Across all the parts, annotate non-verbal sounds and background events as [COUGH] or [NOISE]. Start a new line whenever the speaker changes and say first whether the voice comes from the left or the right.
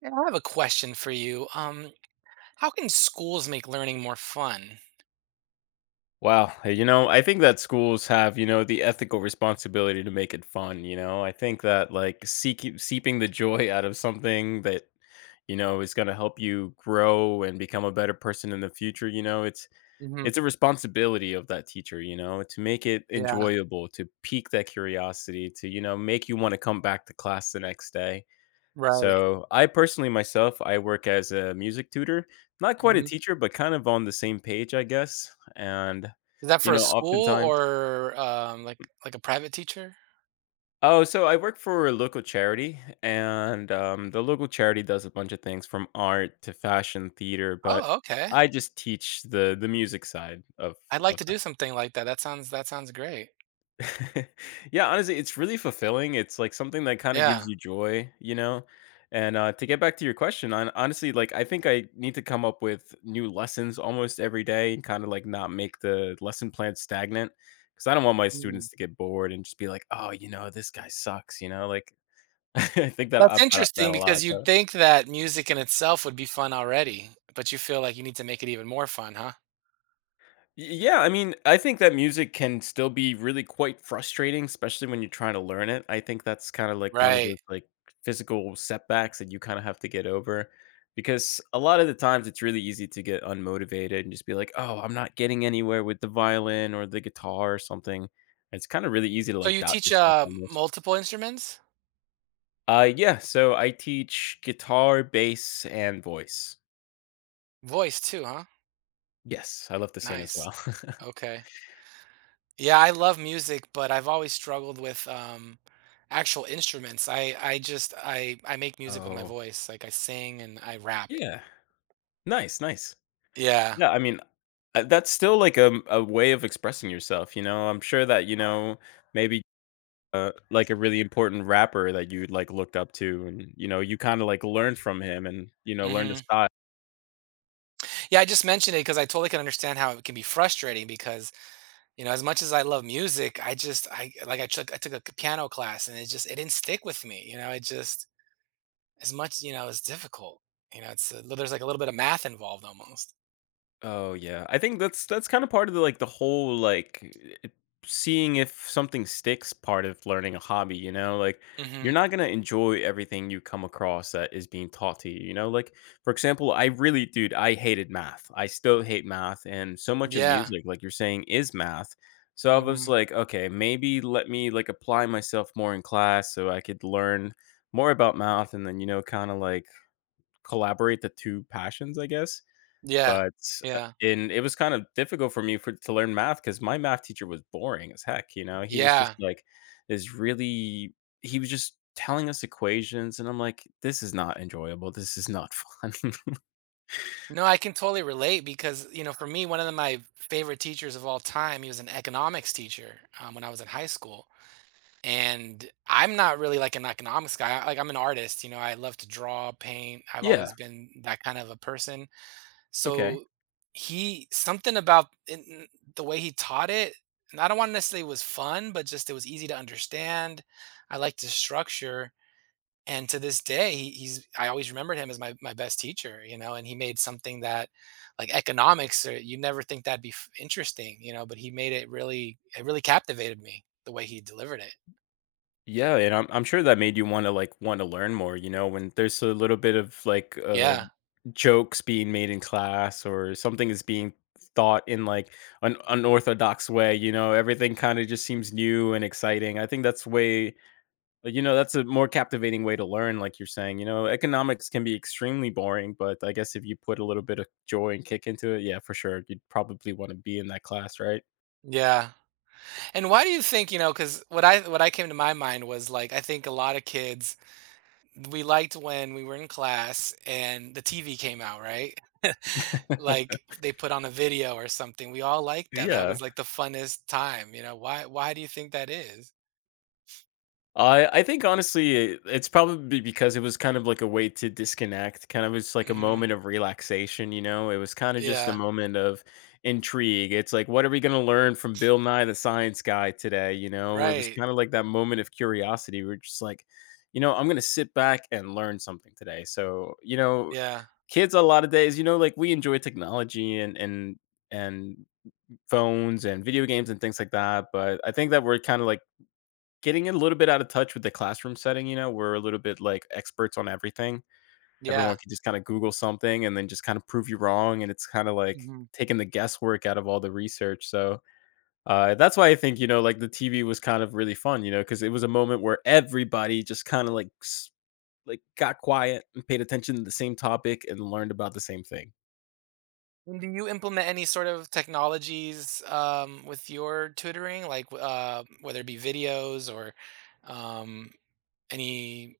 right: Yeah, I have a question for you. How can schools make learning more fun?
left: Wow, you know, I think that schools have, you know, the ethical responsibility to make it fun, you know? I think that, like, seeking seeping the joy out of something that, you know, is gonna help you grow and become a better person in the future, you know? It's
right: hmm
left: it's a responsibility of that teacher, you know, to make it
right: Yeah,
left: enjoyable, to pique that curiosity, to, you know, make you wanna come back to class the next day.
right: right.
left: So, I personally myself, I work as a music tutor, not quite a
right: hmm
left: teacher, but kind of on the same page, I guess. And,
right: Is that
left: you
right: for a
left: know,
right: school
left: oftentimes.
right: or like a private teacher?
left: Oh, so I work for a local charity, and the local charity does a bunch of things from art to fashion, theater, but
right: Oh, okay.
left: I just teach the music side of
right: I'd like
left: of.
right: to do something like that. That sounds great.
left: [LAUGHS] Yeah, honestly, it's really fulfilling. It's like something that kind of
right: Yeah.
left: gives you joy, you know? And to get back to your question, on honestly, like I think I need to come up with new lessons almost every day and kind of like not make the lesson plan stagnant because I don't want my
right: Mm.
left: students to get bored and just be like, oh, you know, this guy sucks, you know? Like [LAUGHS] I think that
right: That's
left: about
right: interesting
left: that a
right: because
left: lot.
right: you'd
left: So
right: think that music in itself would be fun already, but you feel like you need to make it even more fun, huh?
left: Yeah, I mean, I think that music can still be really quite frustrating, especially when you're trying to learn it. I think that's kind of like one of
right: Right.
left: those like physical setbacks that you kind of have to get over because a lot of the times it's really easy to get unmotivated and just be like, "Oh, I'm not getting anywhere with the violin or the guitar or something." It's kind of really easy to
right: So
left: like
right: you
left: doubt
right: teach
left: yourself on this.
right: multiple instruments,
left: Yeah, so I teach guitar, bass, and voice.
right: voice too, huh?
left: Yes, I love to sing as
right: Nice.
left: well. [LAUGHS]
right: Okay. Yeah, I love music, but I've always struggled with, actual instruments. I just I make music with my
left: Oh,
right: voice, like, I sing and I rap.
left: yeah. Nice, nice.
right: Yeah.
left: Yeah, I mean, that's still like a way of expressing yourself, you know? I'm sure that, you know, maybe, like a really important rapper that you'd, like, looked up to and, you know, you kinda, like, learned from him and, you know, learned the
right: Mhm.
left: style.
right: Yeah, I just mentioned it because I totally can understand how it can be frustrating because, you know, as much as I love music, I just I like, I took a piano class, and it didn't stick with me, you know? It's difficult. You know, it's a there's, like, a little bit of math involved almost.
left: Oh, yeah. I think that's kinda part of the, like, the whole, like, it seeing if something sticks part of learning a hobby, you know? Like, you're
right: Mhm.
left: not gonna enjoy everything you come across that is being taught to you, you know? Like, for example, I really dude, I hated math. I still hate math, and so much of
right: Yeah.
left: music, like you're saying, is math. So I was
right: Mhm.
left: like, "Okay, maybe let me, like, apply myself more in class so I could learn more about math and then, you know, kinda, like, collaborate the 2 passions, I guess?"
right: Yeah.
left: But,
right: Yeah.
left: and it was kind of difficult for me for to learn math because my math teacher was boring as heck, you know? He was just,
right: Yeah.
left: like, this really he was just telling us equations, and I'm like, "This is not enjoyable, this is not fun." [LAUGHS]
right: No, I can totally relate because, you know, for me, my favorite teachers of all time, he was an economics teacher when I was in high school. And I'm not really like an economics guy. Like, I'm an artist, you know, I love to draw, paint. I've
left: Yeah,
right: always been that kind of a person.
left: okay.
right: So he, something about in the way he taught it, and I don't want to necessarily it was fun, but just it was easy to understand. I liked the structure, and to this day he's I always remembered him as my best teacher, you know. And he made something that like economics, or you never think that'd be interesting, you know, but he made it really, it really captivated me the way he delivered it.
left: Yeah, and I'm sure that made you wanna, like, wanna learn more, you know, when there's a little bit of, like,
right: Yeah.
left: jokes being made in class or something is being thought in, like, an unorthodox way, you know, everything kinda just seems new and exciting. I think that's way. But, you know, that's a more captivating way to learn, like you're saying. You know, economics can be extremely boring, but I guess if you put a little bit of joy and kick into it, yeah, for sure, you'd probably want to be in that class, right?
right: Yeah. And why do you think, you know, because what I came to my mind was, like, I think a lot of kids, we liked when we were in class and the TV came out, right? [LAUGHS] Like, they put on a video or something, we all liked that. That
left: Yeah,
right: was like the funnest time, you know? Why do you think that is?
left: I think honestly, it's probably because it was kind of like a way to disconnect, kind of it's like a
right: hmm
left: moment of relaxation, you know? It was kind of just a
right: Yeah.
left: moment of intrigue. It's like, what are we going to learn from Bill Nye the Science Guy today, you know? It was
right: Right.
left: kind of like that moment of curiosity. We're just like, you know, I'm going to sit back and learn something today. So, you know,
right: Yeah.
left: kids a lot of days, you know, like we enjoy technology and phones and video games and things like that, but I think that we're kind of like getting a little bit out of touch with the classroom setting, you know, we're a little bit like experts on everything.
right: Yeah.
left: Everyone can just kinda Google something and then just kinda prove you wrong, and it's kinda like
right: hmm
left: taking the guesswork out of all the research, so, that's why I think, you know, like, the TV was kind of really fun, you know, because it was a moment where everybody just kinda like, got quiet and paid attention to the same topic and learned about the same thing.
right: And do you implement any sort of technologies with your tutoring, like whether it be videos or um, any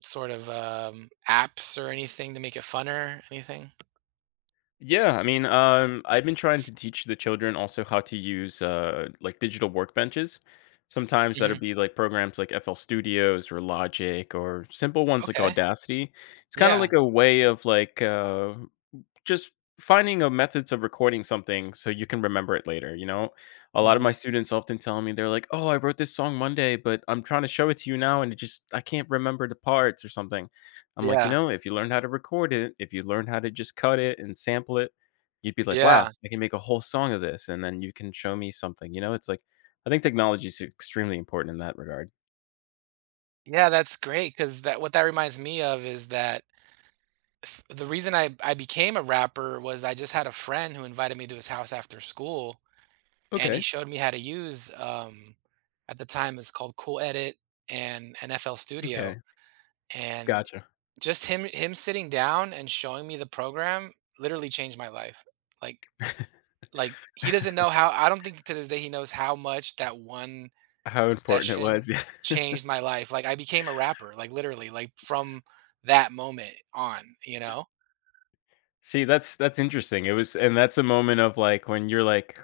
right: sort of apps or anything to make it funner? Anything?
left: Yeah, I mean, I've been trying to teach the children also how to use like digital workbenches. Sometimes that'll
right: hmm
left: be like programs like FL Studios or Logic or simple ones like
right: Okay.
left: Audacity. It's kind of
right: Yeah.
left: like a way of like just finding a methods of recording something so you can remember it later, you know? A lot of my
right: hmm
left: students often tell me they're like, "Oh, I wrote this song Monday, but I'm trying to show it to you now and it just I can't remember the parts or something." I'm like, "You
right: Yeah.
left: know, if you learned how to record it, if you learned how to just cut it and sample it, you'd be like, "Wow,
right: Yeah.
left: I can make a whole song of this." And then you can show me something, you know? It's like I think technology is extremely important in that regard.
right: Yeah. That's great because that what that reminds me of is that the reason I became a rapper was I just had a friend who invited me to his house after school, and he
left: Okay.
right: showed me how to use, at the time it's called Cool Edit and NFL Studio,
left: Okay.
right: and
left: Gotcha.
right: just him sitting down and showing me the program literally changed my life. Like like he doesn't know how. I don't think to this day he knows how much that one
left: How important it
right: session
left: was. [LAUGHS]
right: changed my life. Like, I became a rapper, like literally, like from that moment on. You know?
left: See, that's interesting. It was and that's a moment of, like, when you're, like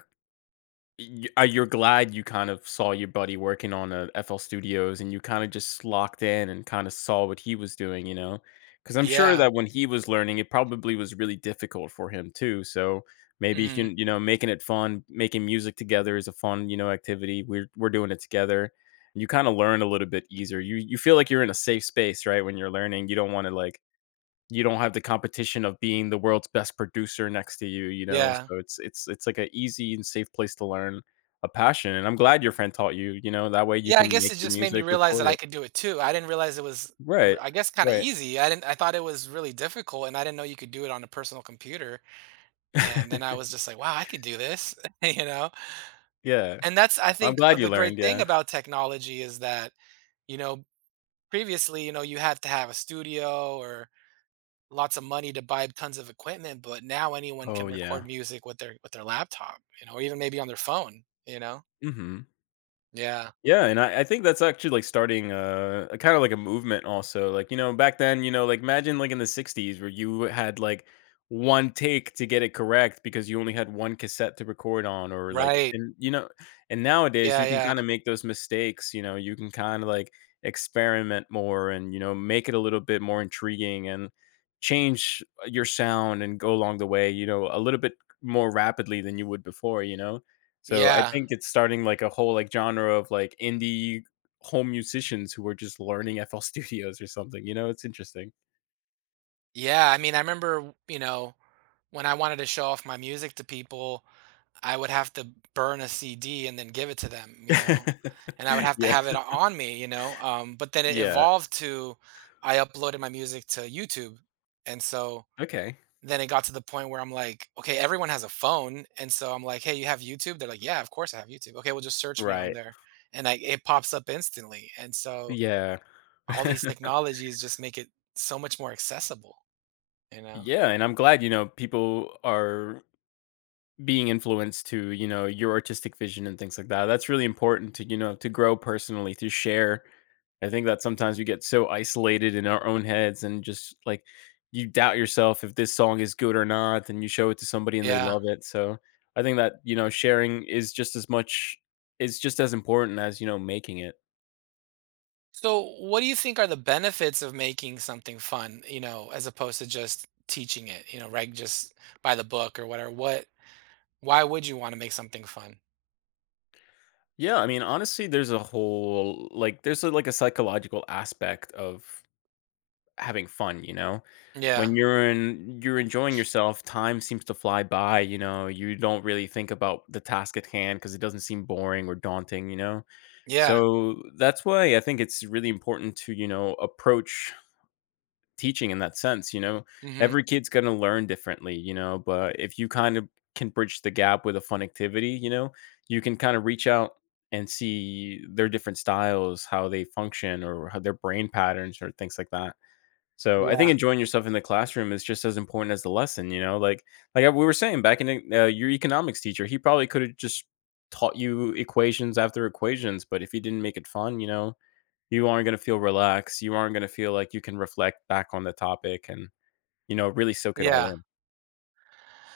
left: y you're glad you kind of saw your buddy working on a FL Studios, and you kinda just locked in and kinda saw what he was doing, you know? Because 'Cause I'm sure
right: Yeah.
left: that when he was learning, it probably was really difficult for him too, so maybe he
right: hmm
left: can, you know, making it fun, making music together is a fun, you know, activity. We're doing it together. You kinda learn a little bit easier. You feel like you're in a safe space, right, when you're learning. You don't wanna, like, you don't have the competition of being the world's best producer next to you, you know?
right: Yeah.
left: So it's like an easy and safe place to learn a passion, and I'm glad your friend taught you, you know, that way you
right: Yeah, I
left: can
right: guess
left: make
right: it
left: your
right: just made me
left: music,
right: realize that
left: record
right: I
left: it.
right: could do it too. I didn't realize it was,
left: Right.
right: I guess, kind of
left: Right.
right: easy. I didn't, I thought it was really difficult, and I didn't know you could do it on a personal computer. And then I
left: [LAUGHS]
right: was just like, wow, I could do this, [LAUGHS] you know.
left: Yeah.
right: And that's, I
left: I'm
right: think,
left: glad you
right: the great
left: learned,
right: thing
left: yeah.
right: about technology is that, you know, previously, you know, you had to have a studio or lots of money to buy tons of equipment, but now anyone
left: Oh,
right: can
left: yeah.
right: record music with their laptop, you know, or even maybe on their phone, you know.
left: Mhm.
right: Yeah.
left: Yeah, and I think that's actually like starting a kind of like a movement also. Like, you know, back then, you know, like imagine like in the 60s where you had like one take to get it correct because you only had one cassette to record on or like
right: Right.
left: and you know, and nowadays
right: Yeah.
left: you can
right: Yeah.
left: kind of make those mistakes, you know, you can kind of like experiment more and you know, make it a little bit more intriguing and change your sound and go along the way, you know, a little bit more rapidly than you would before, you know. So I
right: Yeah.
left: think it's starting like a whole like genre of like indie home musicians who are just learning FL [LAUGHS] Studios or something, you know, it's interesting.
right: Yeah, I mean, I remember, you know, when I wanted to show off my music to people, I would have to burn a CD and then give it to them, you know, and I would
left: [LAUGHS]
right: have to
left: Yeah,
right: have it on me, you know. But then it
left: yeah,
right: evolved to I uploaded my music to YouTube. And so
left: okay,
right: then it got to the point where I'm like, okay, everyone has a phone. And so I'm like, hey, you have YouTube? They're like, yeah, of course I have YouTube. Okay, well, just search me on
left: right,
right: there. And I, it pops up instantly. And so
left: yeah.
right: all these
left: [LAUGHS]
right: technologies just make it so much more accessible, you know?
left: Yeah, and I'm glad, you know, people are being influenced to, you know, your artistic vision and things like that. That's really important to, you know, to grow personally, to share. I think that sometimes we get so isolated in our own heads and just like you doubt yourself if this song is good or not, and you show it to somebody and they
right: Yeah.
left: love it. So I think that, you know, sharing is just as much is just as important as, you know, making it.
right: So, what do you think are the benefits of making something fun, you know, as opposed to just teaching it, you know, right? Just by the book or whatever. What, why would you want to make something fun?
left: Yeah, I mean, honestly, there's a whole like there's a, like a psychological aspect of having fun, you know?
right: Yeah.
left: When you're enjoying yourself, time seems to fly by, you know? You don't really think about the task at hand because it doesn't seem boring or daunting, you know?
right: Yeah.
left: So, that's why I think it's really important to, you know, approach teaching in that sense, you know?
right: hmm
left: Every kid's gonna learn differently, you know? But if you kind of can bridge the gap with a fun activity, you know, you can kind of reach out and see their different styles, how they function or how their brain patterns or things like that. So I think
right: Yeah.
left: enjoying yourself in the classroom is just as important as the lesson, you know. Like, we were saying back in your economics teacher, he probably could have just taught you equations after equations, but if he didn't make it fun, you know, you aren't gonna feel relaxed. You aren't gonna feel like you can reflect back on the topic and really soak it all
right: Yeah.
left: in.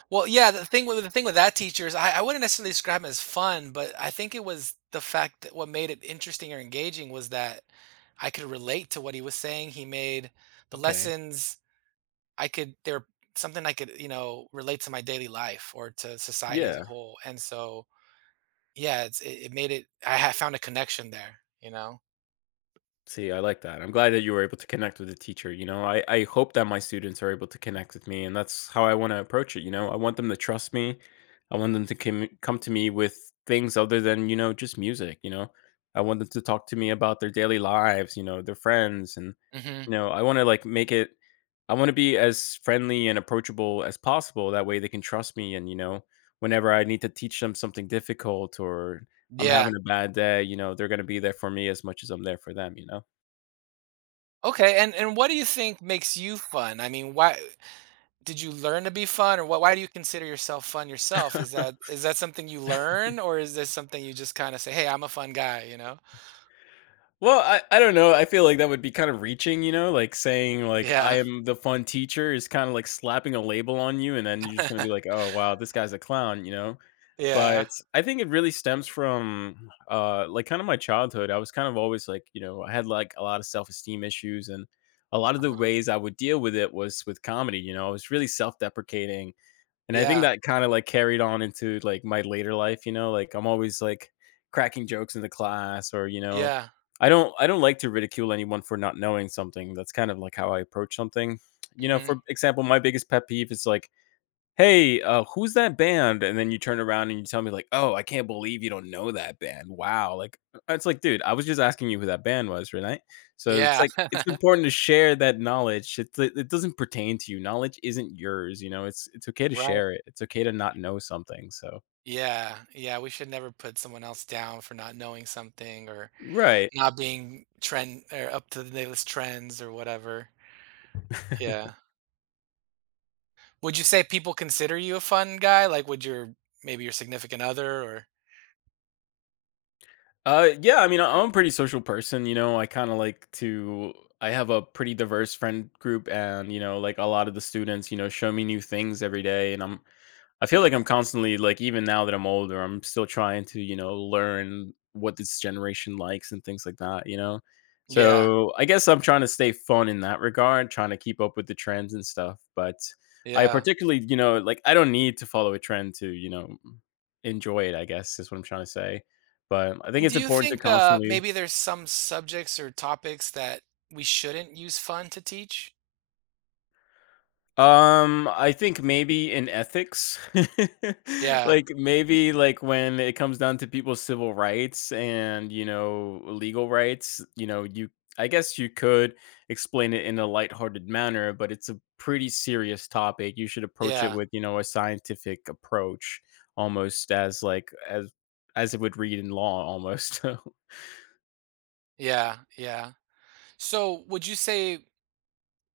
right: Well, yeah, the thing with that teacher is I wouldn't necessarily describe him as fun, but I think it was the fact that what made it interesting or engaging was that I could relate to what he was saying. He made the
left: Okay.
right: lessons I could they're something I could, you know, relate to my daily life or to society as a
left: Yeah.
right: whole. And so, yeah, it's it, it made it I had found a connection there, you know.
left: See, I like that. I'm glad that you were able to connect with the teacher. You know, I hope that my students are able to connect with me, and that's how I want to approach it. You know, I want them to trust me. I want them to come to me with things other than, you know, just music. You know, I want them to talk to me about their daily lives, you know, their friends. And,
right: Mhm.
left: you know, I want to be as friendly and approachable as possible. That way they can trust me. And, you know, whenever I need to teach them something difficult or I'm
right: Yeah.
left: having a bad day, you know, they're going to be there for me as much as I'm there for them, you know?
right: Okay. And what do you think makes you fun? I mean, why did you learn to be fun, or what, why do you consider yourself fun yourself? Is that, is that something you learn, or is this something you just kind of say, "Hey, I'm a fun guy," you know?
left: Well, I don't know, I feel like that would be kind of reaching, you know, like saying like, "I
right: Yeah.
left: am the fun teacher" is kinda like slapping a label on you, and then you're just gonna be
right: [LAUGHS]
left: like, "Oh, wow, this guy's a clown," you know?
right: Yeah.
left: But I think it really stems from, like, kind of my childhood. I was kind of always like, you know, I had, like, a lot of self-esteem issues, and a lot of the
right: Uh-huh.
left: ways I would deal with it was with comedy, you know? I was really self-deprecating, and I think
right: Yeah.
left: that kind of like carried on into like my later life, you know, like I'm always like cracking jokes in the class or, you know,
right: Yeah.
left: I don't like to ridicule anyone for not knowing something. That's kind of like how I approach something. You know,
right: Mhm.
left: for example, my biggest pet peeve is like, "Hey, who's that band?" And then you turn around and you tell me like, "Oh, I can't believe you don't know that band. Wow." Like, it's like, "Dude, I was just asking you who that band was, right?" So it's
right: Yeah.
left: like
right: [LAUGHS]
left: it's important to share that knowledge. It doesn't pertain to you. Knowledge isn't yours, you know? It's okay to
right: Right.
left: share it. It's okay to not know something, so.
right: Yeah, yeah, we should never put someone else down for not knowing something or
left: Right.
right: not being trend or up to the latest trends or whatever. Yeah. Would you say people consider you a fun guy? Like, would your maybe your significant other or
left: Yeah, I mean, I'm a pretty social person, you know, I kinda like to. I have a pretty diverse friend group and, you know, like, a lot of the students, you know, show me new things every day, and I feel like I'm constantly like even now that I'm older, I'm still trying to, you know, learn what this generation likes and things like that, you know?
right: yeah,
left: So I guess I'm trying to stay fun in that regard, trying to keep up with the trends and stuff. But I
right: yeah.
left: particularly, you know, like I don't need to follow a trend to, you know, enjoy it, I guess is what I'm trying to say. But I think
right: And do
left: it's
right: you
left: important to
right: think
left: constantly.
right: maybe there's some subjects or topics that we shouldn't use fun to teach?
left: I think maybe in ethics, [LAUGHS]
right: Yeah,
left: like maybe like when it comes down to people's civil rights and you know legal rights, you know you I guess you could explain it in a lighthearted manner, but it's a pretty serious topic. You should approach it
right: yeah,
left: with you know a scientific approach, almost as like as it would read in law, almost. [LAUGHS]
right: yeah, yeah. So, would you say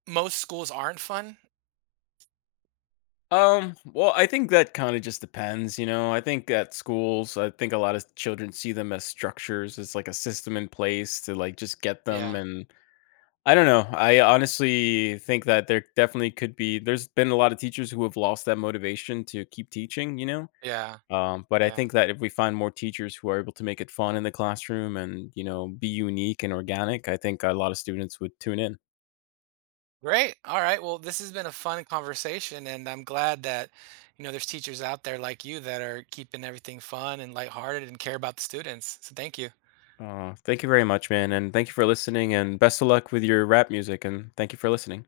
right: most schools aren't fun?
left: Well, I think that kind of just depends, you know. I think at schools, I think a lot of children see them as structures, as like a system in place to like just get them,
right: Yeah,
left: and I don't know. I honestly think that there definitely could be there's been a lot of teachers who have lost that motivation to keep teaching, you know.
right: yeah,
left: But I
right: yeah.
left: think that if we find more teachers who are able to make it fun in the classroom and, you know, be unique and organic, I think a lot of students would tune in.
right: Great. All right. Well, this has been a fun conversation, and I'm glad that, you know, there's teachers out there like you that are keeping everything fun and lighthearted and care about the students. So thank you.
left: Aw, thank you very much, man, and thank you for listening, and best of luck with your rap music, and thank you for listening.